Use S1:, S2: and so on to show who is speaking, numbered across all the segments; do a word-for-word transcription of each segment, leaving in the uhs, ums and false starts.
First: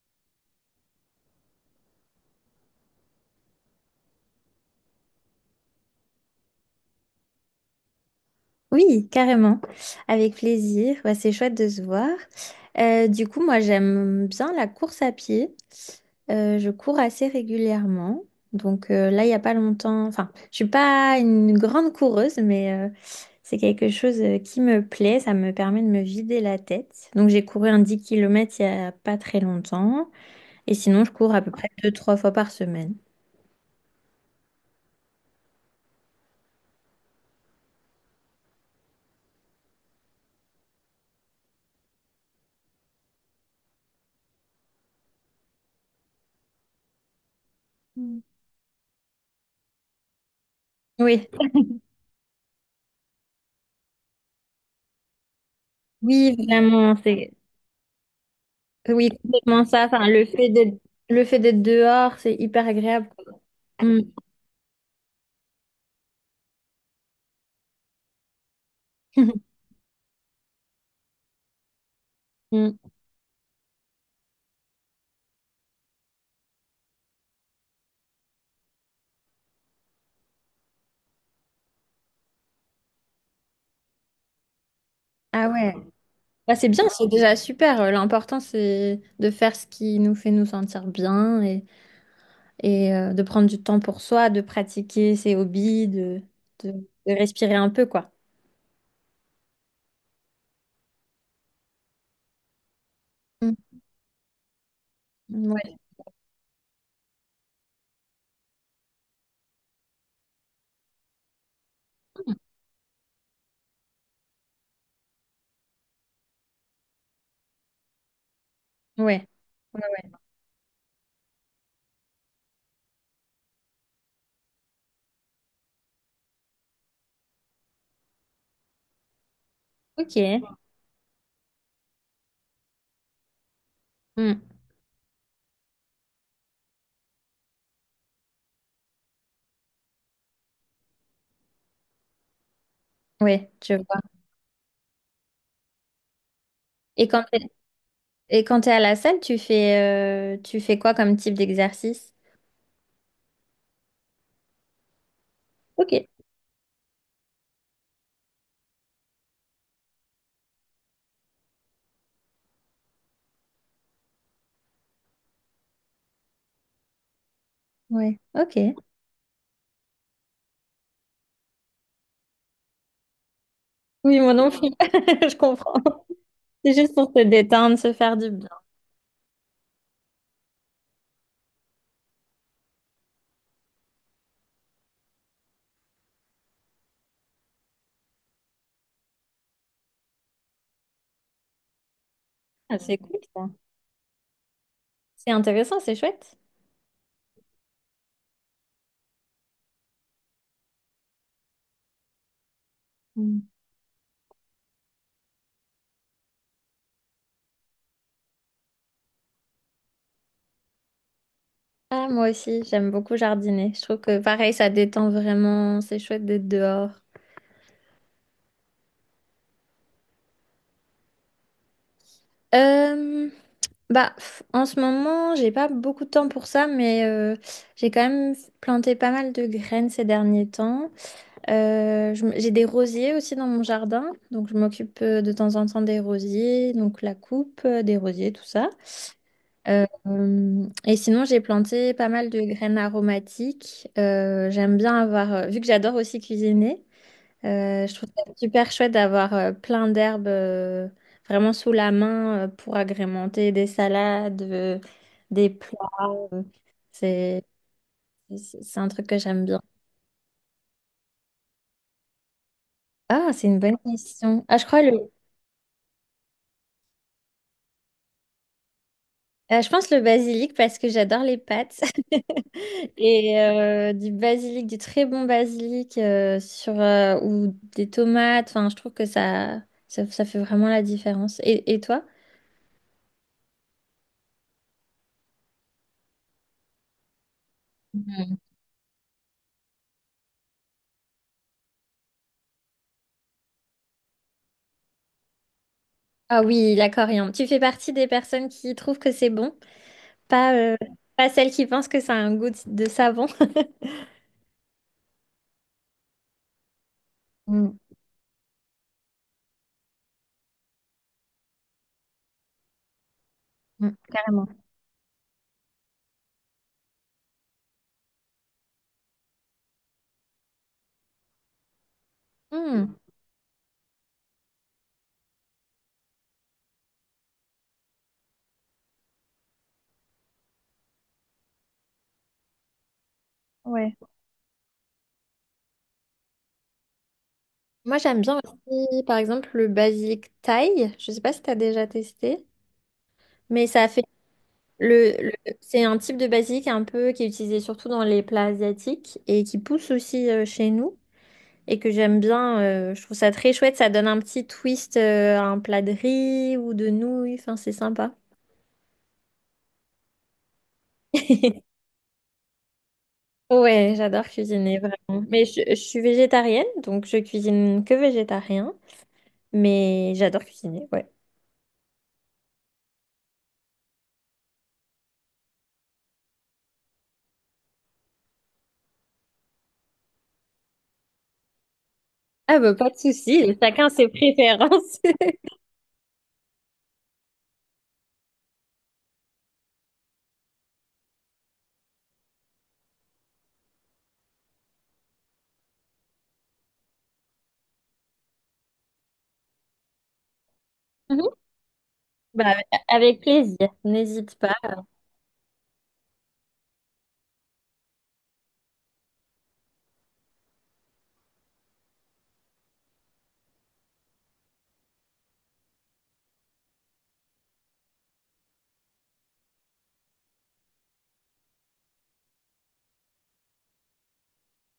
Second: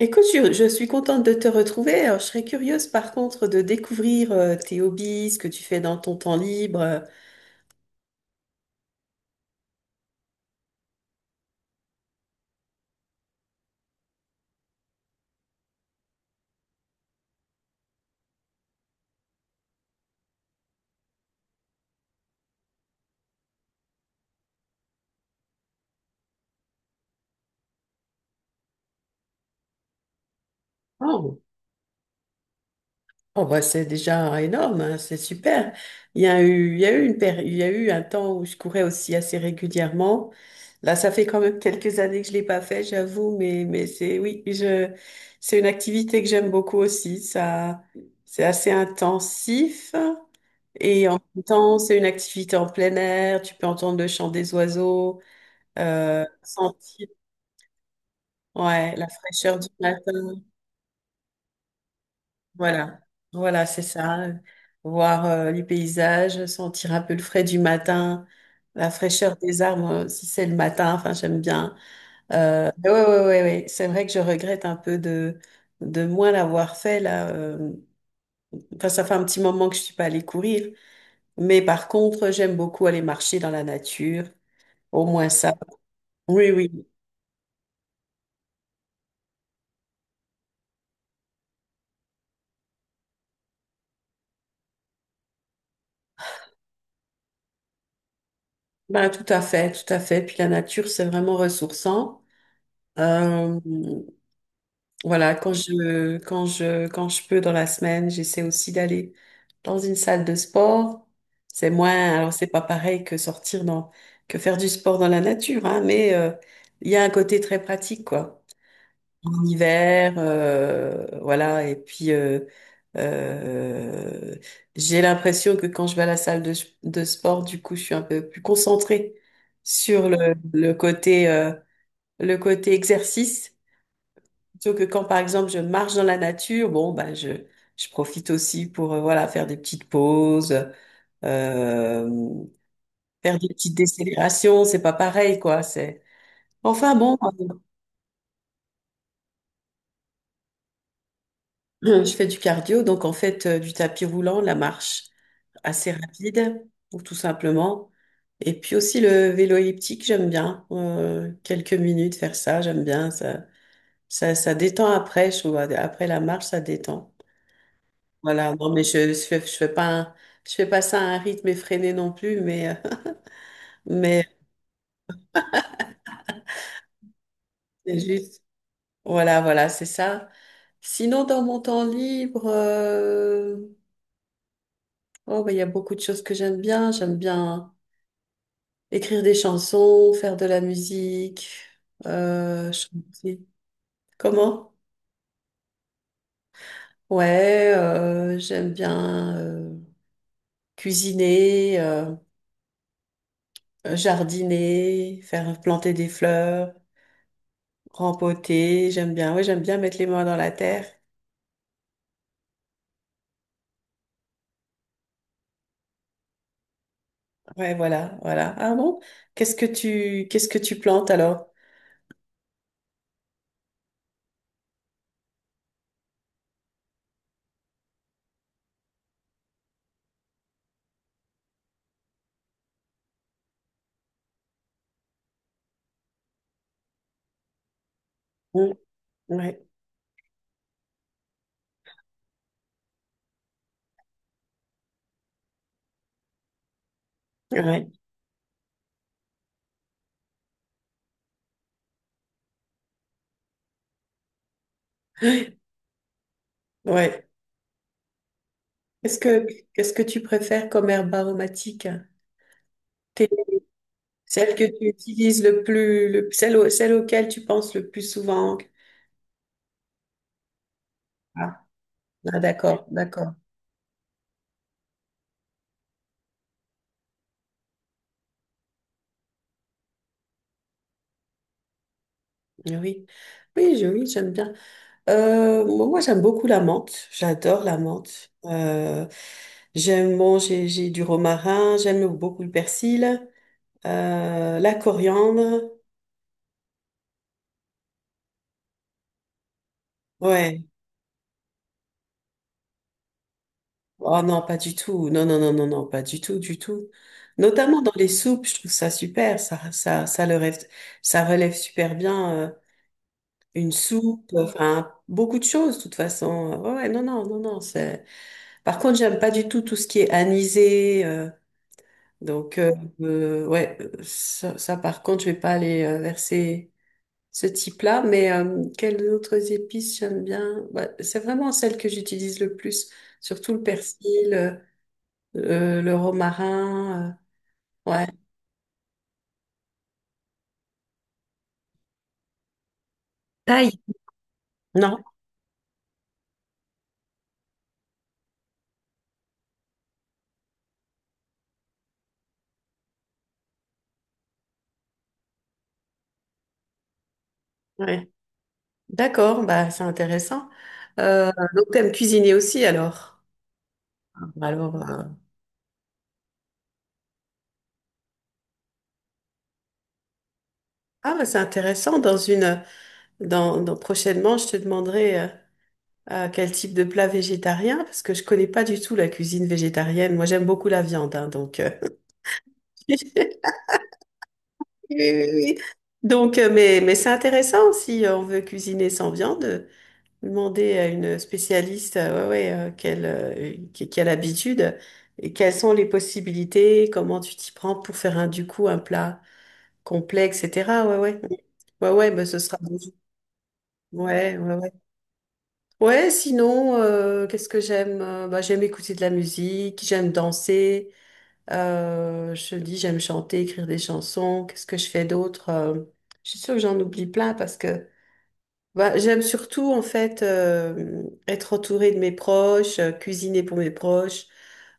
S1: Écoute, je, je suis contente de te retrouver. Alors, je serais curieuse par contre de découvrir euh, tes hobbies, ce que tu fais dans ton temps libre.
S2: Oui, carrément. Avec plaisir. Ouais, c'est chouette de se voir. Euh, du coup, moi, j'aime bien la course à pied. Euh, je cours assez régulièrement. Donc euh, là, il n'y a pas longtemps. Enfin, je suis pas une grande coureuse, mais euh, c'est quelque chose euh, qui me plaît. Ça me permet de me vider la tête. Donc j'ai couru un dix kilomètres il n'y a pas très longtemps. Et sinon, je cours
S1: Oh,
S2: à peu près deux, trois fois par semaine.
S1: oh, bah, c'est déjà énorme, hein, c'est super. Il y a eu, il y a eu une péri- Il y a eu un temps où je courais aussi assez régulièrement. Là, ça fait quand même quelques années que je l'ai pas fait, j'avoue, mais, mais c'est, oui, je, c'est une activité que j'aime beaucoup aussi. Ça,
S2: Mm.
S1: c'est assez intensif et en
S2: Oui,
S1: même temps, c'est une activité en plein air. Tu peux entendre le chant des oiseaux. Euh,
S2: oui, vraiment.
S1: sentir
S2: C'est.
S1: ouais, la
S2: Oui,
S1: fraîcheur
S2: complètement
S1: du
S2: ça. Enfin, le
S1: matin.
S2: fait d'être le fait d'être dehors, c'est hyper
S1: Voilà,
S2: agréable, quoi.
S1: voilà, c'est
S2: Mm.
S1: ça. Voir euh, les paysages, sentir un peu le frais du matin, la fraîcheur des arbres, euh, si c'est le matin, enfin, j'aime bien. Euh,
S2: Mm.
S1: mais ouais, ouais, ouais, ouais. C'est vrai que je regrette un peu de, de moins l'avoir fait, là. euh. Enfin, ça fait un petit moment que je suis pas allée courir. Mais par contre, j'aime beaucoup aller marcher dans la nature. Au moins
S2: Ah
S1: ça.
S2: ouais.
S1: Oui,
S2: Bah, c'est bien,
S1: oui.
S2: c'est déjà super. Euh, L'important, c'est de faire ce qui nous fait nous sentir bien et, et euh, de prendre du temps pour soi, de pratiquer ses hobbies, de, de, de respirer un peu, quoi.
S1: Ben, tout à fait, tout à fait. Puis la nature, c'est vraiment ressourçant.
S2: Mm.
S1: Euh, voilà, quand
S2: Ouais.
S1: je, quand je, quand je peux dans la semaine, j'essaie aussi d'aller dans une salle de sport. C'est moins, alors c'est pas pareil que sortir dans, que faire du sport dans la nature, hein, mais euh, il y a un côté très pratique, quoi.
S2: Ouais.
S1: En
S2: Ouais, ouais.
S1: hiver, euh, voilà, et puis euh, euh, j'ai l'impression que quand je vais à la salle de, de sport, du coup, je suis un peu plus concentrée sur
S2: Ok.
S1: le, le côté, euh, le côté exercice.
S2: Mm.
S1: Plutôt que quand, par exemple, je marche dans la nature, bon, ben, je, je profite aussi pour, euh, voilà, faire des petites pauses, euh, faire des
S2: Ouais, je
S1: petites
S2: vois.
S1: décélérations, c'est pas pareil, quoi, c'est... Enfin,
S2: Et
S1: bon,
S2: quand t'es, et quand t'es à la salle, tu fais, euh, tu fais quoi comme type
S1: euh, je
S2: d'exercice?
S1: fais du cardio, donc en fait, euh, du tapis roulant, la marche assez
S2: Ok.
S1: rapide, ou tout simplement. Et puis aussi le vélo elliptique, j'aime bien. Euh, quelques minutes faire ça, j'aime bien. Ça, ça, ça détend après, je trouve. Après la marche, ça détend.
S2: Ouais.
S1: Voilà,
S2: Ok.
S1: non, mais je, je, fais- je fais pas un- je fais pas ça à un rythme effréné non plus, mais, euh,
S2: Oui,
S1: mais
S2: moi non plus. Je comprends. C'est juste pour se détendre, se
S1: c'est
S2: faire du
S1: juste,
S2: bien.
S1: voilà, voilà, c'est ça. Sinon, dans mon temps libre, euh, oh, bah, il y a beaucoup de choses que j'aime bien. J'aime bien écrire des chansons, faire de la musique, euh,
S2: Ah, c'est cool,
S1: chanter.
S2: ça.
S1: Comment?
S2: C'est intéressant, c'est chouette.
S1: Ouais, euh, j'aime bien euh, cuisiner, euh,
S2: Mm.
S1: jardiner, faire planter des fleurs. Rempoter, j'aime bien. Oui, j'aime bien mettre les mains dans la terre.
S2: Ah, moi aussi, j'aime beaucoup jardiner. Je trouve que pareil, ça détend vraiment. C'est chouette d'être dehors.
S1: Ouais, voilà, voilà. Ah bon? Qu'est-ce que tu, qu'est-ce que tu plantes alors?
S2: Euh, Bah, pff, en ce moment, j'ai pas beaucoup de temps pour ça, mais euh, j'ai quand même planté pas mal de graines ces derniers temps. Euh, je m- j'ai des rosiers aussi dans mon jardin, donc je m'occupe euh, de temps en temps des rosiers, donc la coupe euh, des rosiers, tout ça.
S1: Mm. Ouais,
S2: Euh, euh, et sinon, j'ai planté pas mal de graines aromatiques. Euh, j'aime bien avoir, euh, vu que j'adore aussi cuisiner, euh,
S1: ouais,
S2: je trouve ça super chouette d'avoir euh, plein d'herbes euh, vraiment sous la main euh, pour agrémenter des salades, euh, des plats. euh,
S1: ouais.
S2: c'est, c'est c'est un truc que
S1: Qu'est-ce
S2: j'aime
S1: que,
S2: bien.
S1: qu'est-ce que tu préfères comme herbe aromatique? T'es-
S2: Ah, c'est une bonne question.
S1: Celle
S2: Ah,
S1: que
S2: je crois
S1: tu
S2: le,
S1: utilises le plus, le, celle, au- celle auquel tu penses le plus souvent.
S2: euh, je pense le basilic parce que j'adore les
S1: Ah,
S2: pâtes.
S1: ah, d'accord, d'accord.
S2: Et euh, du basilic, du très bon basilic euh, sur, euh, ou des tomates. Enfin, je trouve que ça, ça, ça fait vraiment la différence. Et, et toi?
S1: Oui, oui, je- oui, j'aime bien. Euh, moi, moi, j'aime beaucoup la menthe. J'adore la menthe.
S2: Mm.
S1: Euh, j'aime manger, j'ai j'ai du romarin. J'aime beaucoup le persil, euh, la coriandre.
S2: Ah oui, la coriandre. Tu fais partie des personnes qui trouvent que c'est bon, pas,
S1: Ouais.
S2: euh, pas celles qui pensent que ça a un goût de de savon.
S1: Oh non, pas du tout. Non, non, non, non, non, pas du tout, du tout.
S2: Mm,
S1: Notamment dans les soupes, je trouve ça super. Ça, ça, ça le rêve- ça relève super bien euh, une
S2: mm,
S1: soupe.
S2: carrément.
S1: Enfin, beaucoup de choses, de toute façon. Ouais, ouais, non, non, non, non. C'est. Par contre, j'aime pas du tout tout ce qui est anisé. euh, Donc, euh,
S2: Hmm,
S1: euh, ouais, euh, ça, ça, par contre, je vais pas aller euh, vers ces- ce type-là, mais euh, quelles autres épices j'aime bien? Bah, c'est vraiment celles que j'utilise le plus, surtout le
S2: ouais.
S1: persil, euh, euh, le romarin, euh,
S2: Moi,
S1: ouais.
S2: j'aime bien aussi, par exemple, le basilic thaï. Je sais pas si tu as déjà testé, mais
S1: Taille.
S2: ça fait.
S1: Non?
S2: Le, le- c'est un type de basilic un peu qui est utilisé surtout dans les plats asiatiques et qui pousse aussi euh, chez nous et que j'aime bien. euh, je trouve ça très chouette. Ça donne un petit twist euh, à un plat de riz ou de nouilles. Enfin, c'est
S1: Ouais.
S2: sympa.
S1: D'accord, bah, c'est intéressant. Euh, donc, t'aimes cuisiner aussi, alors?
S2: Ouais, j'adore
S1: Alors,
S2: cuisiner
S1: euh,
S2: vraiment. Mais je, je suis végétarienne, donc je cuisine que végétarien. Mais j'adore cuisiner, ouais.
S1: ah, bah, c'est intéressant. Dans une, dans, dans- prochainement, je te demanderai. euh, Euh, quel type de plat végétarien? Parce que je connais pas du tout la cuisine végétarienne. Moi, j'aime beaucoup la viande, hein, donc. euh,
S2: Ah bah pas de
S1: Oui,
S2: souci, chacun ses préférences.
S1: oui, oui. Donc, euh, mais, mais c'est intéressant si on veut cuisiner sans viande, euh, demander à une spécialiste, euh, ouais, ouais, euh, quelle, euh, qui, qui a l'habitude et quelles sont les possibilités, comment tu t'y prends pour faire un, du coup, un plat complet, et cetera. Ouais, ouais,
S2: Mhm.
S1: ouais, ouais, mais ce
S2: Bah,
S1: sera bon.
S2: avec plaisir, n'hésite
S1: Ouais, ouais,
S2: pas.
S1: ouais. Ouais, sinon, euh, qu'est-ce que j'aime? Euh, Bah, j'aime écouter de la musique, j'aime danser, euh, je te dis, j'aime chanter, écrire des chansons. Qu'est-ce que je fais d'autre? Euh, je suis sûre que j'en oublie plein parce que bah, j'aime surtout, en fait, euh, être entourée de mes proches, euh, cuisiner pour mes proches,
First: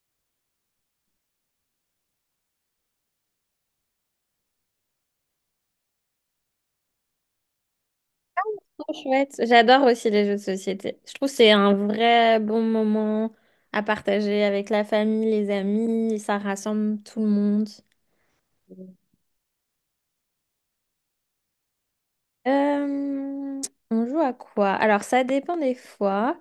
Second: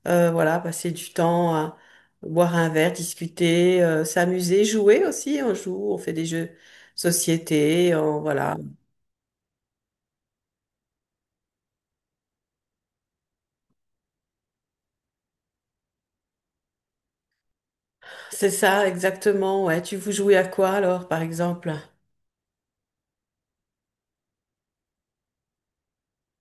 S1: euh, voilà, passer du temps à boire un verre, discuter, euh, s'amuser, jouer aussi. On joue, on fait des jeux de société, on, voilà.
S2: Trop Chouette. J'adore aussi les jeux de société. Je trouve que c'est un vrai bon moment à partager avec la famille, les amis, ça rassemble tout le monde.
S1: C'est ça, exactement. Ouais. Tu vous jouez à quoi alors, par exemple?
S2: Euh, on joue à quoi? Alors, ça dépend des fois.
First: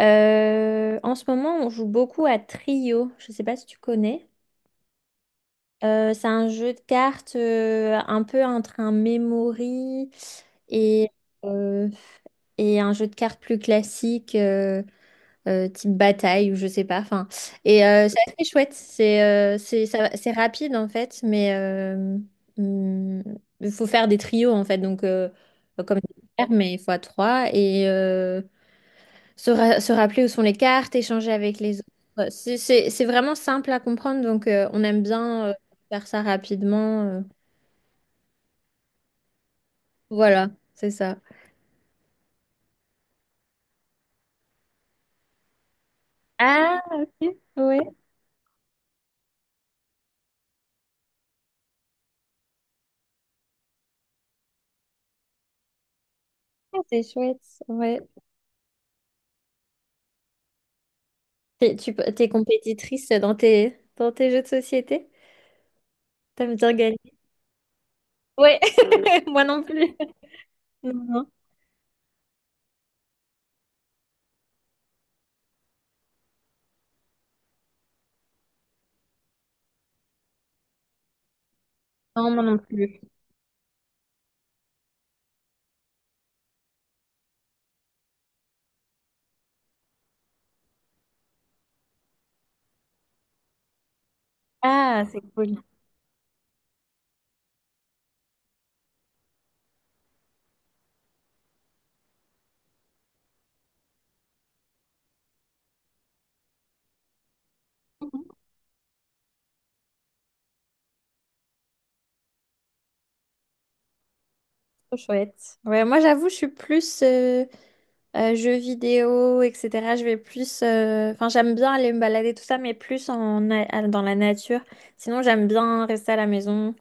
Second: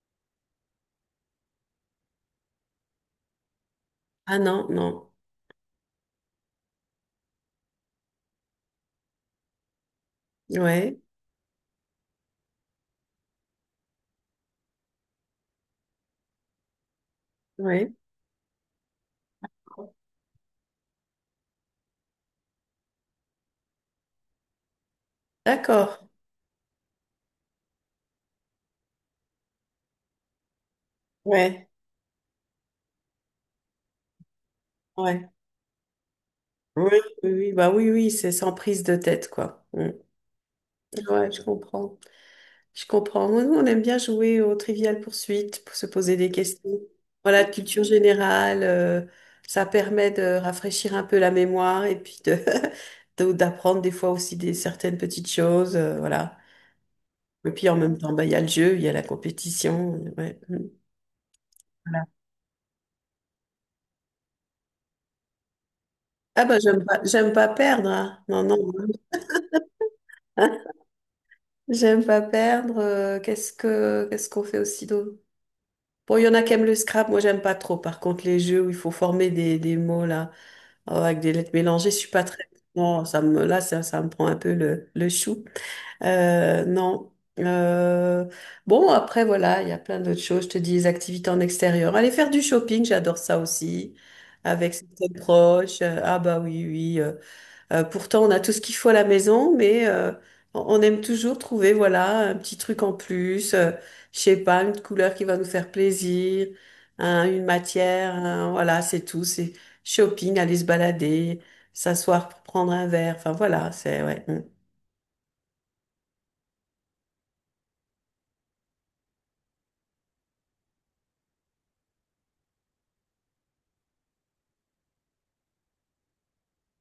S2: Euh, en ce moment, on joue beaucoup à Trio. Je ne sais pas si tu connais.
S1: Ah non, non.
S2: Euh, c'est un jeu de cartes euh, un peu entre un memory
S1: Ouais,
S2: et, euh, et un jeu de cartes plus classique. euh, euh, type bataille ou je sais pas. Enfin, et
S1: ouais.
S2: euh, c'est assez chouette. C'est euh, c'est ça va- c'est rapide en fait, mais euh, hum, il faut faire des trios en fait. Donc euh, comme
S1: D'accord.
S2: des paires, mais fois trois et euh, se, ra- se rappeler où sont les cartes, échanger avec
S1: Ouais,
S2: les autres. C'est c'est- c'est vraiment simple à comprendre, donc euh, on aime
S1: ouais.
S2: bien euh, faire ça
S1: Oui,
S2: rapidement. euh.
S1: oui, oui, bah oui, oui, c'est sans prise de tête, quoi. Mm.
S2: Voilà, c'est ça.
S1: Ouais, je comprends. Je comprends. Nous, on aime bien jouer au Trivial poursuite pour se poser des questions.
S2: Ah, ok,
S1: Voilà, de
S2: ouais.
S1: culture générale, euh, ça permet de rafraîchir un peu la mémoire et puis de, de- d'apprendre des fois aussi des certaines petites choses. Euh, voilà.
S2: Ah, c'est chouette,
S1: Et puis en même
S2: ouais.
S1: temps, bah, il y a le jeu, il y a la compétition. Ouais. Mm.
S2: T'es, tu, peux-
S1: Voilà.
S2: t'es compétitrice dans tes, dans tes, jeux de société?
S1: Ah
S2: T'aimes
S1: bah
S2: bien
S1: j'aime
S2: gagner?
S1: pas, j'aime pas perdre, hein. Non, non.
S2: Ouais, moi non plus.
S1: Hein,
S2: Non, non.
S1: j'aime pas perdre. Euh, qu'est-ce que, qu'est-ce qu'on fait aussi d'autre? Bon, il y en a qui aiment le scrap, moi j'aime pas trop. Par contre, les jeux où il faut former des, des mots là, euh, avec des lettres mélangées, je suis pas
S2: Non, moi
S1: très.
S2: non plus.
S1: Non, ça me, là, ça, ça me prend un peu le, le chou. Euh, non. Euh, bon, après, voilà, il y a plein d'autres choses. Je te dis, les activités en extérieur. Aller faire du shopping, j'adore ça aussi. Avec ses
S2: Ah, c'est cool.
S1: proches. Euh, ah bah oui, oui. Euh, euh, pourtant, on a tout ce qu'il faut à la maison, mais euh, on on aime toujours trouver, voilà, un petit truc en plus. Euh, je sais pas, une couleur qui va nous faire plaisir, hein, une matière.
S2: Mhm.
S1: Hein, voilà, c'est tout. C'est shopping, aller se balader, s'asseoir pour prendre un verre. Enfin, voilà, c'est... Ouais. Mm.
S2: Trop chouette. Ouais, moi j'avoue, je suis plus euh, euh, jeux vidéo, et cetera. Je vais plus. euh, Enfin, j'aime bien aller me balader, tout ça, mais plus en, na- à- dans la nature. Sinon, j'aime bien rester à la maison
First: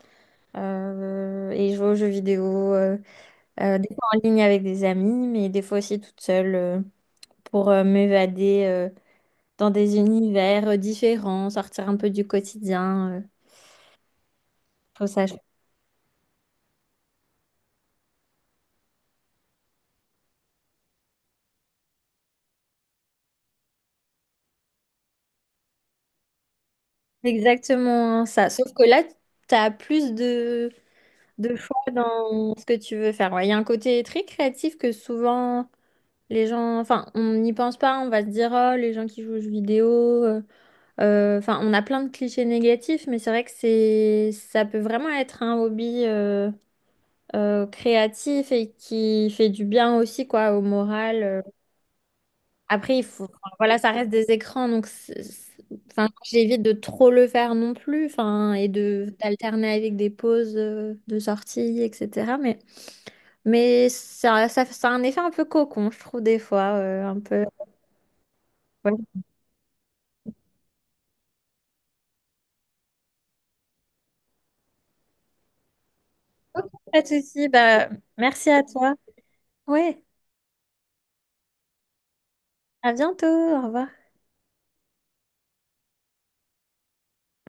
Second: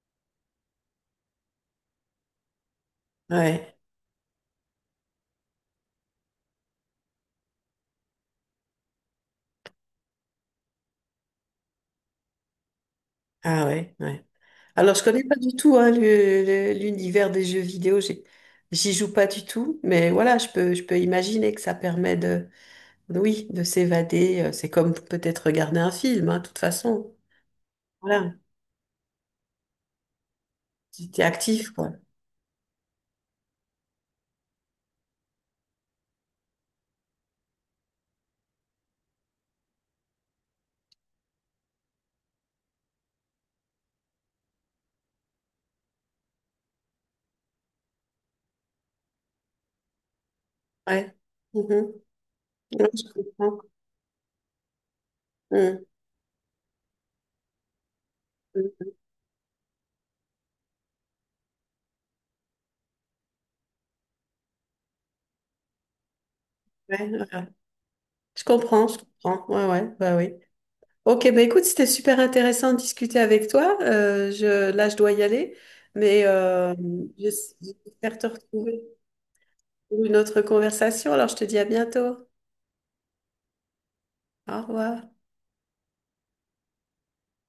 S2: euh, et jouer aux jeux vidéo. euh,
S1: Ouais.
S2: euh, des fois en ligne avec des amis, mais des fois aussi toute seule euh, pour euh, m'évader. euh, dans des univers euh, différents, sortir un peu du quotidien. euh,
S1: Ah ouais, ouais.
S2: je
S1: Alors, je
S2: trouve
S1: connais
S2: ça
S1: pas
S2: chouette.
S1: du tout hein, le- le- l'univers des jeux vidéo. J'ai- J'y joue pas du tout, mais voilà, je peux, je peux imaginer que ça permet de, oui, de s'évader. Euh, C'est comme peut-être regarder un film, hein, de toute façon.
S2: Exactement hein,
S1: Voilà,
S2: ça. Sauf que là, tu as plus de,
S1: tu t'es
S2: de
S1: actif,
S2: choix
S1: quoi.
S2: dans ce que tu veux faire. Ouais, il y a un côté très créatif que souvent les gens, enfin, on n'y pense pas, on va se dire, oh, les gens qui jouent aux jeux vidéo, euh, euh, enfin, on a plein de clichés négatifs, mais c'est vrai que c'est, ça peut vraiment être un hobby euh, euh, créatif et qui fait du bien aussi, quoi, au
S1: Ouais.
S2: moral. euh,
S1: Mhm. Ouais,
S2: Après, il
S1: je
S2: faut, enfin,
S1: comprends.
S2: voilà, ça reste des écrans, donc c'est- c'est-
S1: Mhm.
S2: enfin, j'évite de trop le faire non plus, enfin, et
S1: Mhm.
S2: de d'alterner avec des pauses euh, de sortie, et cetera. Mais, mais ça, ça, ça a un effet un peu cocon, je trouve, des fois, euh,
S1: Ouais,
S2: un peu.
S1: voilà. Je comprends, je
S2: Ouais.
S1: comprends. Ouais, ouais, bah oui. Ok, bah écoute, c'était super intéressant de discuter avec toi. Euh, je, là, je dois y aller, mais euh,
S2: Pas de
S1: je-
S2: souci, bah,
S1: j'espère te
S2: merci à
S1: retrouver
S2: toi. Ouais,
S1: pour une autre conversation. Alors, je te dis à bientôt.
S2: à bientôt, au revoir.
S1: Au revoir.